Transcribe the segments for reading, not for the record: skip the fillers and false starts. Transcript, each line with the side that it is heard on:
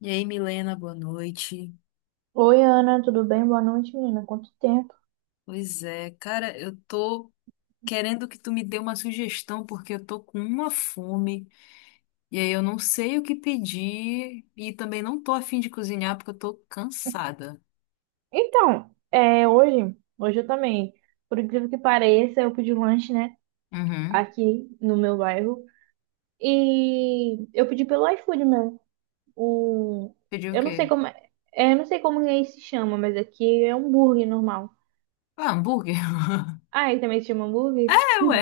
left: E aí, Milena, boa noite.
right: Oi, Ana, tudo bem? Boa noite, menina. Quanto tempo?
left: Pois é, cara, eu tô querendo que tu me dê uma sugestão, porque eu tô com uma fome, e aí eu não sei o que pedir, e também não tô afim de cozinhar, porque eu tô cansada.
right: Hoje, eu também, por incrível que pareça, eu pedi um lanche, né,
left: Uhum.
right: aqui no meu bairro. E eu pedi pelo iFood mesmo. Um,
left: Pedir o
right: eu não sei
left: quê?
right: como, eu não sei como aí se chama, mas aqui é hambúrguer normal.
left: Ah, hambúrguer?
right: Ah, aí também se chama hambúrguer?
left: É, ué.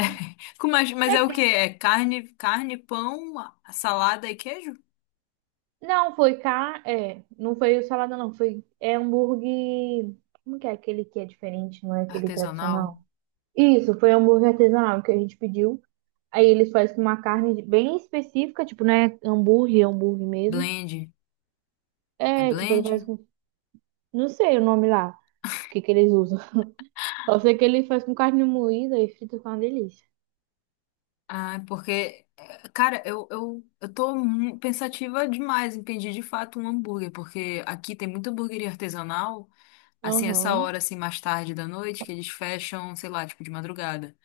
left: Mas
right: É
left: é
right: que
left: o quê?
right: tem.
left: É carne, pão, salada e queijo?
right: Não, foi cá, é, não foi salada não, foi é hambúrguer. Como que é aquele que é diferente, não é aquele
left: Artesanal?
right: tradicional? Isso, foi hambúrguer artesanal que a gente pediu. Aí ele faz com uma carne bem específica, tipo, não é hambúrguer, é hambúrguer mesmo.
left: Blend? É
right: É, tipo, ele faz
left: blend?
right: com. Não sei o nome lá, o que que eles usam. Só sei que ele faz com carne moída e frita com uma delícia.
left: Ah, porque, cara, eu tô pensativa demais em pedir de fato um hambúrguer, porque aqui tem muita hambúrgueria artesanal, assim, essa
right: Aham,
left: hora, assim, mais tarde da noite, que eles fecham, sei lá, tipo, de madrugada.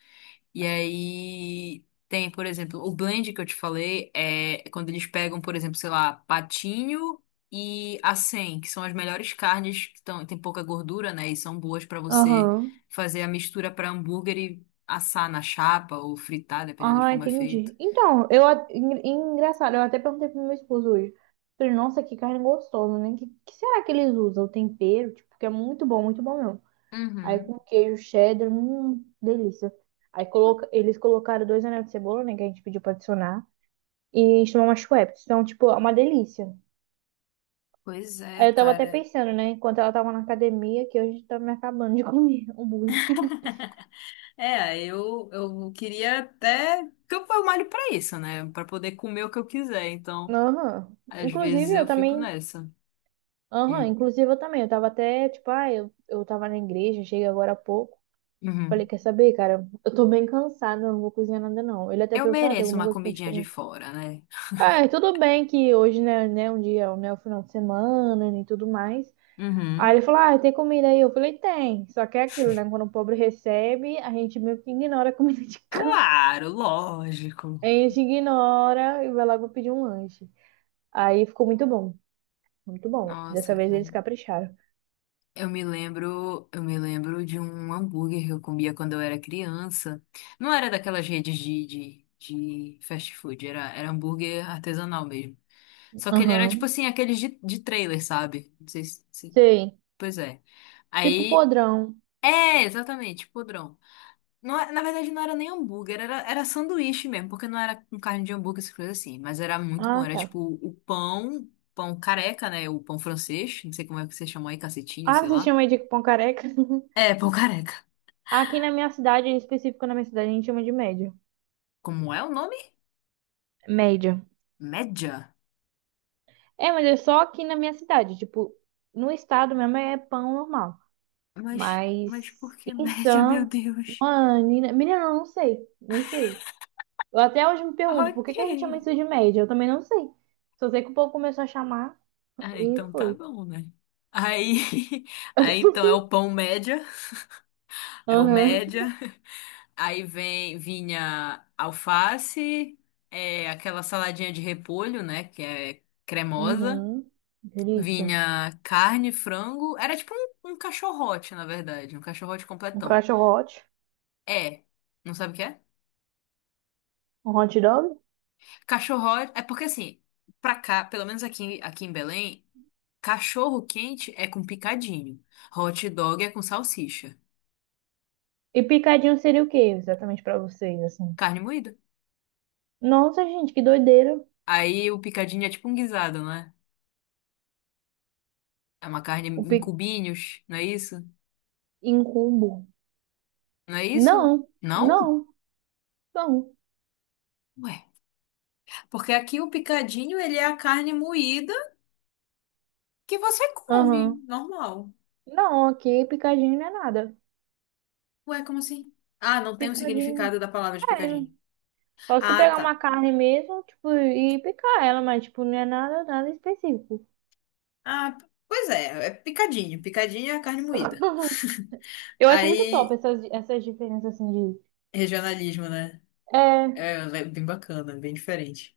left: E aí tem, por exemplo, o blend que eu te falei é quando eles pegam, por exemplo, sei lá, patinho e acém, que são as melhores carnes que tão, tem pouca gordura, né? E são boas pra você
right: aham.
left: fazer a mistura pra hambúrguer e assar na chapa ou fritar, dependendo de
right: Ah,
left: como é feito.
right: entendi. Engraçado, eu até perguntei pro meu esposo hoje. Falei, nossa, que carne gostosa, né? Que será que eles usam? O tempero, tipo, que é muito bom mesmo. Aí
left: Uhum.
right: com queijo cheddar, delícia. Aí coloca, eles colocaram 2 anéis de cebola, né, que a gente pediu pra adicionar. E chamam umas wraps. Então, tipo, é uma delícia.
left: Pois é,
right: Aí eu tava até
left: cara.
right: pensando, né, enquanto ela tava na academia, que hoje tá me acabando de comer hambúrguer.
left: É, eu queria até. Porque eu malho pra isso, né? Pra poder comer o que eu quiser. Então,
right: Aham.
left: às
right: Inclusive,
left: vezes
right: eu
left: eu fico
right: também.
left: nessa.
right: Aham,
left: Hum.
right: inclusive eu também. Eu tava até, tipo, ah, eu tava na igreja, cheguei agora há pouco. Falei,
left: Uhum.
right: quer saber, cara? Eu tô bem cansada, eu não vou cozinhar nada, não. Ele até
left: Eu
right: perguntou, ah, tem
left: mereço
right: alguma
left: uma
right: coisa pra gente
left: comidinha de
right: comer?
left: fora, né?
right: Ah, é, tudo bem que hoje, né, um dia, né, o final de semana né, e tudo mais. Aí ele
left: Uhum.
right: falou, ah, tem comida aí? Eu falei, tem. Só que é aquilo, né? Quando o pobre recebe, a gente meio que ignora a comida de cá.
left: Claro, lógico.
right: A gente ignora e vai logo pedir um lanche. Aí ficou muito bom. Muito bom.
left: Nossa,
right: Dessa vez
left: cara.
right: eles capricharam.
left: Eu me lembro de um hambúrguer que eu comia quando eu era criança. Não era daquelas redes de fast food, era hambúrguer artesanal mesmo. Só que ele era tipo
right: Aham.
left: assim, aqueles de trailer, sabe? Não sei se.
right: Sei.
left: Pois é.
right: Tipo
left: Aí.
right: podrão.
left: É, exatamente, podrão. Na verdade, não era nem hambúrguer, era sanduíche mesmo, porque não era com carne de hambúrguer, essas coisas assim. Mas era muito bom.
right: Ah,
left: Era
right: tá.
left: tipo o pão, pão careca, né? O pão francês. Não sei como é que você chamou aí, cacetinho,
right: Ah,
left: sei
right: vocês
left: lá.
right: chamam aí de pão careca?
left: É, pão careca.
right: Aqui na minha cidade, em específico na minha cidade, a gente chama de média.
left: Como é o nome?
right: Média.
left: Média.
right: É, mas é só aqui na minha cidade. Tipo, no estado mesmo é pão normal.
left: Mas por
right: Mas
left: que
right: em
left: média, meu
right: Sam,
left: Deus?
right: Ah, Nina... Menina, eu não sei. Não sei. Eu até hoje me pergunto por
left: Ok.
right: que que a gente chama isso de média. Eu também não sei. Só sei que o povo começou a chamar
left: Ah,
right: e
left: então tá
right: foi.
left: bom, né? Aí, aí então é o pão média, é o
right: Aham.
left: média. Aí vem, vinha alface, é, aquela saladinha de repolho, né? Que é cremosa.
right: Uhum. Delícia.
left: Vinha carne, frango. Era tipo um cachorrote, na verdade. Um cachorrote
right: Um
left: completão.
right: cachorro hot.
left: É. Não sabe o que é?
right: Um hot dog.
left: Cachorrote. É porque assim, pra cá, pelo menos aqui, aqui em Belém, cachorro quente é com picadinho. Hot dog é com salsicha.
right: E picadinho seria o quê exatamente pra vocês, assim?
left: Carne moída.
right: Nossa, gente, que doideira.
left: Aí o picadinho é tipo um guisado, não é? É uma carne
right: O
left: em
right: pic...
left: cubinhos, não é isso?
right: em combo.
left: Não é isso?
right: Não,
left: Não?
right: não, não.
left: Ué. Porque aqui o picadinho, ele é a carne moída que você come,
right: Aham.
left: normal.
right: Não, aqui picadinho não é nada.
left: Ué, como assim? Ah, não tem o
right: Picadinho.
left: significado da palavra de
right: É,
left: picadinho.
right: posso
left: Ah,
right: pegar uma
left: tá.
right: carne mesmo, tipo, e picar ela, mas, tipo, não é nada, nada específico.
left: Ah, pois é, é picadinho. Picadinho é a carne moída.
right: Eu acho muito top
left: Aí,
right: essas, essas diferenças, assim, de...
left: regionalismo, né?
right: É,
left: É é bem bacana, bem diferente.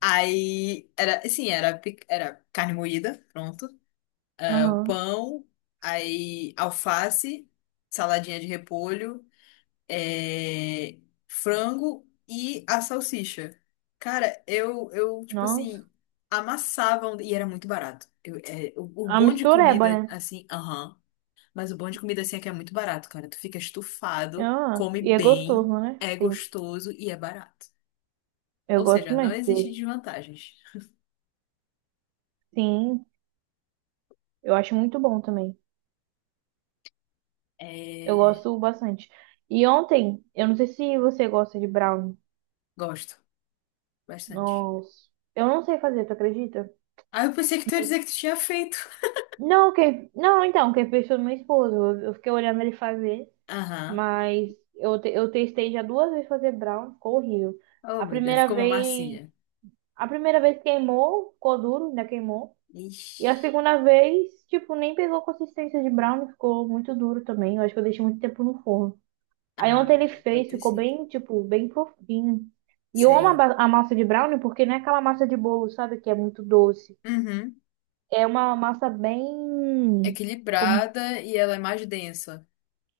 left: Aí, era, sim, era, pic- era carne moída, pronto. Ah, o
right: aham,
left: pão, aí alface, saladinha de repolho. É, frango e a salsicha. Cara, tipo
right: nossa.
left: assim, amassavam e era muito barato. O
right: A
left: bom de
right: mistureba,
left: comida,
right: né?
left: assim, aham, mas o bom de comida, assim, é que é muito barato, cara. Tu fica estufado,
right: Ah,
left: come
right: e é
left: bem,
right: gostoso, né?
left: é
right: Tem,
left: gostoso e é barato.
right: eu
left: Ou
right: gosto
left: seja,
right: também,
left: não existe
right: porque,
left: desvantagens.
right: sim, eu acho muito bom também. Eu
left: É,
right: gosto bastante. E ontem, eu não sei se você gosta de brownie.
left: gosto bastante.
right: Nossa, eu não sei fazer, tu acredita?
left: Ah, eu pensei que tu ia
right: Mas-
left: dizer que tu tinha feito.
right: Não, quem... Não, então, quem fez foi meu esposo. Eu fiquei olhando ele fazer.
left: Aham.
right: Mas eu testei já 2 vezes fazer brown, ficou horrível.
left: Oh,
right: A
left: meu Deus,
right: primeira
left: ficou uma
right: vez,
left: massinha.
right: a primeira vez queimou, ficou duro, ainda queimou. E
left: Ixi.
right: a segunda vez, tipo, nem pegou consistência de brown, ficou muito duro também. Eu acho que eu deixei muito tempo no forno. Aí ontem ele
left: Ah, pode
right: fez,
left: ter
right: ficou
left: sido.
right: bem, tipo, bem fofinho. E eu amo
left: Sei.
right: a massa de brownie porque não é aquela massa de bolo, sabe, que é muito doce.
left: Uhum.
right: É uma massa bem, como,
left: Equilibrada e ela é mais densa.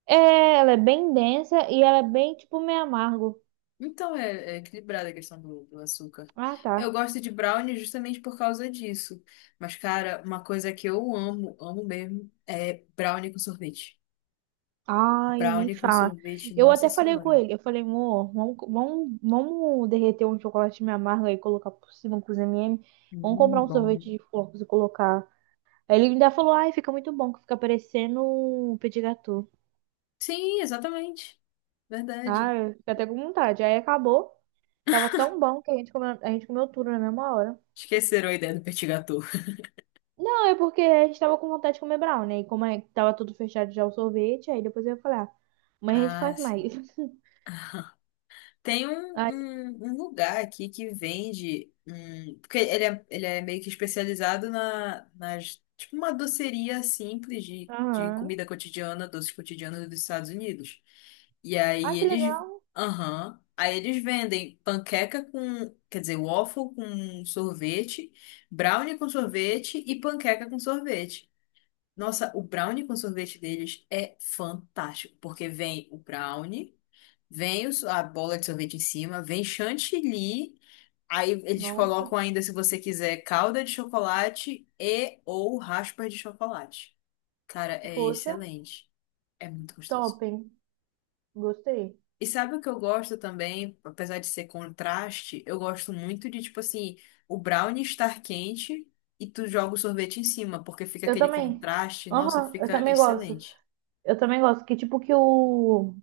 right: é, ela é bem densa e ela é bem, tipo, meio amargo.
left: Então é, é equilibrada a questão do, do açúcar.
right: Ah,
left: Eu
right: tá.
left: gosto de brownie justamente por causa disso. Mas, cara, uma coisa que eu amo, amo mesmo, é brownie com sorvete.
right: Ai, nem
left: Brownie com
right: fala.
left: sorvete,
right: Eu
left: nossa
right: até falei com
left: senhora.
right: ele. Eu falei, amor, vamos derreter um chocolate meio amargo aí, colocar por cima com os M&M. Vamos comprar um
left: Bom.
right: sorvete de flocos e colocar. Aí ele ainda falou, ai, fica muito bom, que fica parecendo um petit gâteau.
left: Sim, exatamente.
right: Ah,
left: Verdade.
right: eu fiquei até com vontade. Aí acabou. Tava tão bom que a gente comeu tudo na mesma hora.
left: Esqueceram a ideia do petit gâteau.
right: Não, é porque a gente tava com vontade de comer brownie. E como é, que tava tudo fechado já o sorvete, aí depois eu ia falar, mas a gente
left: Ah,
right: faz mais.
left: sim. Tem um,
right: Aí,
left: um, um lugar aqui que vende. Hum, porque ele é meio que especializado nas. Tipo uma doceria simples de
right: aham.
left: comida cotidiana, doces cotidianos dos Estados Unidos. E
right: Ai,
left: aí
right: que
left: eles.
right: legal.
left: Aham. Aí eles vendem panqueca com. Quer dizer, waffle com sorvete, brownie com sorvete e panqueca com sorvete. Nossa, o brownie com sorvete deles é fantástico, porque vem o brownie. A bola de sorvete em cima, vem chantilly. Aí eles
right: Nossa.
left: colocam ainda, se você quiser, calda de chocolate e ou raspa de chocolate. Cara, é
right: Poxa,
left: excelente. É muito gostoso.
right: topem. Gostei.
left: E sabe o que eu gosto também? Apesar de ser contraste, eu gosto muito de, tipo assim, o brownie estar quente e tu joga o sorvete em cima, porque fica
right: Eu
left: aquele
right: também.
left: contraste. Nossa,
right: Aham, eu
left: fica
right: também gosto.
left: excelente.
right: Eu também gosto. Que tipo que o.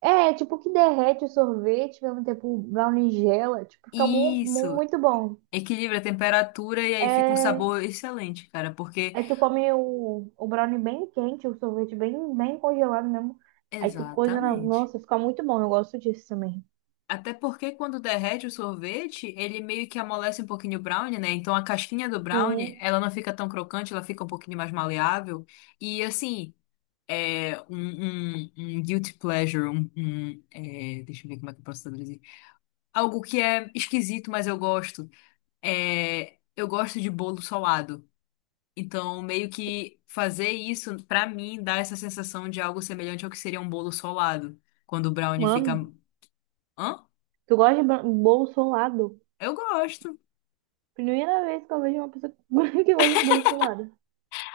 right: É, tipo que derrete o sorvete, ao mesmo tempo o brownie gela. Tipo, fica
left: Isso,
right: muito bom.
left: equilibra a temperatura e aí fica um
right: É,
left: sabor excelente, cara, porque
right: aí tu come o brownie bem quente, o sorvete bem, bem congelado mesmo. Aí tu coisa na.
left: exatamente.
right: Nossa, fica muito bom. Eu gosto disso também.
left: Até porque quando derrete o sorvete, ele meio que amolece um pouquinho o brownie, né? Então a casquinha do brownie,
right: Sim.
left: ela não fica tão crocante, ela fica um pouquinho mais maleável. E assim, é um guilty pleasure, deixa eu ver como é que eu posso traduzir. Algo que é esquisito, mas eu gosto. É, eu gosto de bolo solado. Então, meio que fazer isso, pra mim, dá essa sensação de algo semelhante ao que seria um bolo solado. Quando o brownie fica.
right: Mano,
left: Hã?
right: tu gosta de bolo solado?
left: Eu gosto.
right: Primeira vez que eu vejo uma pessoa que gosta de bolo solado.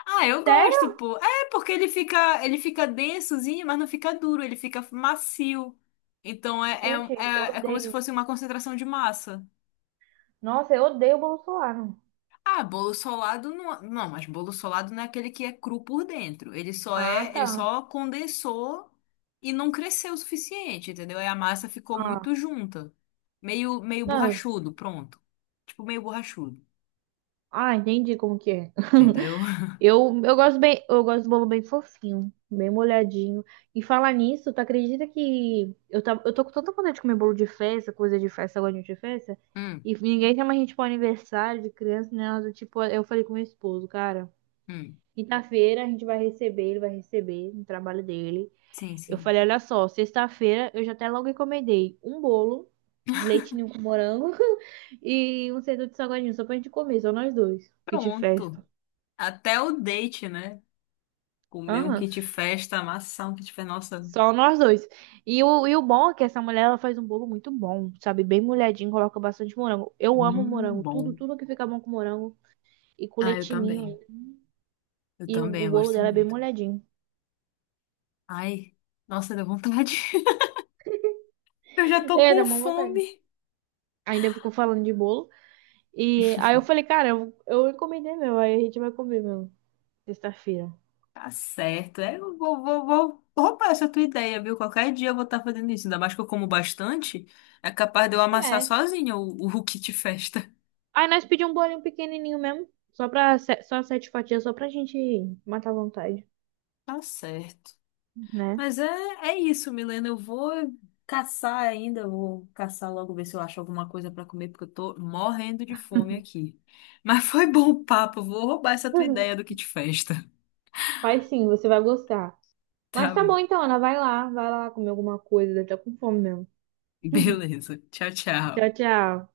left: Ah, eu gosto,
right: Sério?
left: pô. É porque ele fica densozinho, mas não fica duro, ele fica macio. Então
right: Gente, eu
left: é como se
right: odeio.
left: fosse uma concentração de massa.
right: Nossa, eu odeio o Bolsonaro.
left: Ah, bolo solado não, não, mas bolo solado não é aquele que é cru por dentro.
right: Ah,
left: Ele
right: tá.
left: só condensou e não cresceu o suficiente, entendeu? E a massa ficou muito
right: Ah,
left: junta, meio
right: não. eu-
left: borrachudo, pronto. Tipo meio borrachudo,
right: Ah, entendi como que é.
left: entendeu?
right: Eu gosto bem, eu gosto do bolo bem fofinho, bem molhadinho. E falar nisso, tu acredita que eu, tá, eu tô com tanta vontade de comer bolo de festa, coisa de festa, agora de festa,
left: Hum,
right: e ninguém chama a gente pra aniversário de criança, né? Nada do tipo, eu falei com meu esposo, cara,
left: hum.
right: quinta-feira a gente vai receber, ele vai receber no trabalho dele.
left: Sim,
right: Eu
left: sim.
right: falei, olha só, sexta-feira eu já até logo encomendei um bolo de leite ninho com morango. E um centro de salgadinho só pra gente comer, só nós 2. Que de festa.
left: Pronto. Até o date, né? Comer um
right: Aham,
left: kit festa, amassar um kit festa. Nossa,
right: só nós dois. E o bom é que essa mulher ela faz um bolo muito bom, sabe? Bem molhadinho, coloca bastante morango. Eu amo morango, tudo,
left: bom.
right: tudo que fica bom com morango e com
left: Ah, eu
right: leitinho
left: também.
right: ainda.
left: Eu
right: E
left: também,
right: o
left: eu
right: bolo
left: gosto
right: dela é bem
left: muito.
right: molhadinho.
left: Ai, nossa, deu vontade. Eu já tô
right: É, dá
left: com
right: uma vontade.
left: fome.
right: Ainda ficou falando de bolo. E aí eu falei, cara, eu encomendei meu, aí a gente vai comer meu, sexta-feira.
left: Tá certo. É, eu vou, vou roubar essa tua ideia, viu? Qualquer dia eu vou estar fazendo isso. Ainda mais que eu como bastante. É capaz de eu amassar
right: É.
left: sozinha o kit festa.
right: Aí nós pedimos um bolinho pequenininho mesmo, só pra, se- só 7 fatias, só pra gente matar a vontade.
left: Tá certo.
right: Né?
left: Mas é, é isso, Milena. Eu vou caçar ainda, eu vou caçar logo, ver se eu acho alguma coisa para comer, porque eu tô morrendo de fome aqui. Mas foi bom o papo, eu vou roubar essa tua ideia do kit festa.
right: Faz sim, você vai gostar. Mas
left: Tá
right: tá
left: bom.
right: bom então, Ana, vai lá comer alguma coisa, deve tá com fome mesmo.
left: Beleza. Tchau, tchau.
right: Tchau, tchau.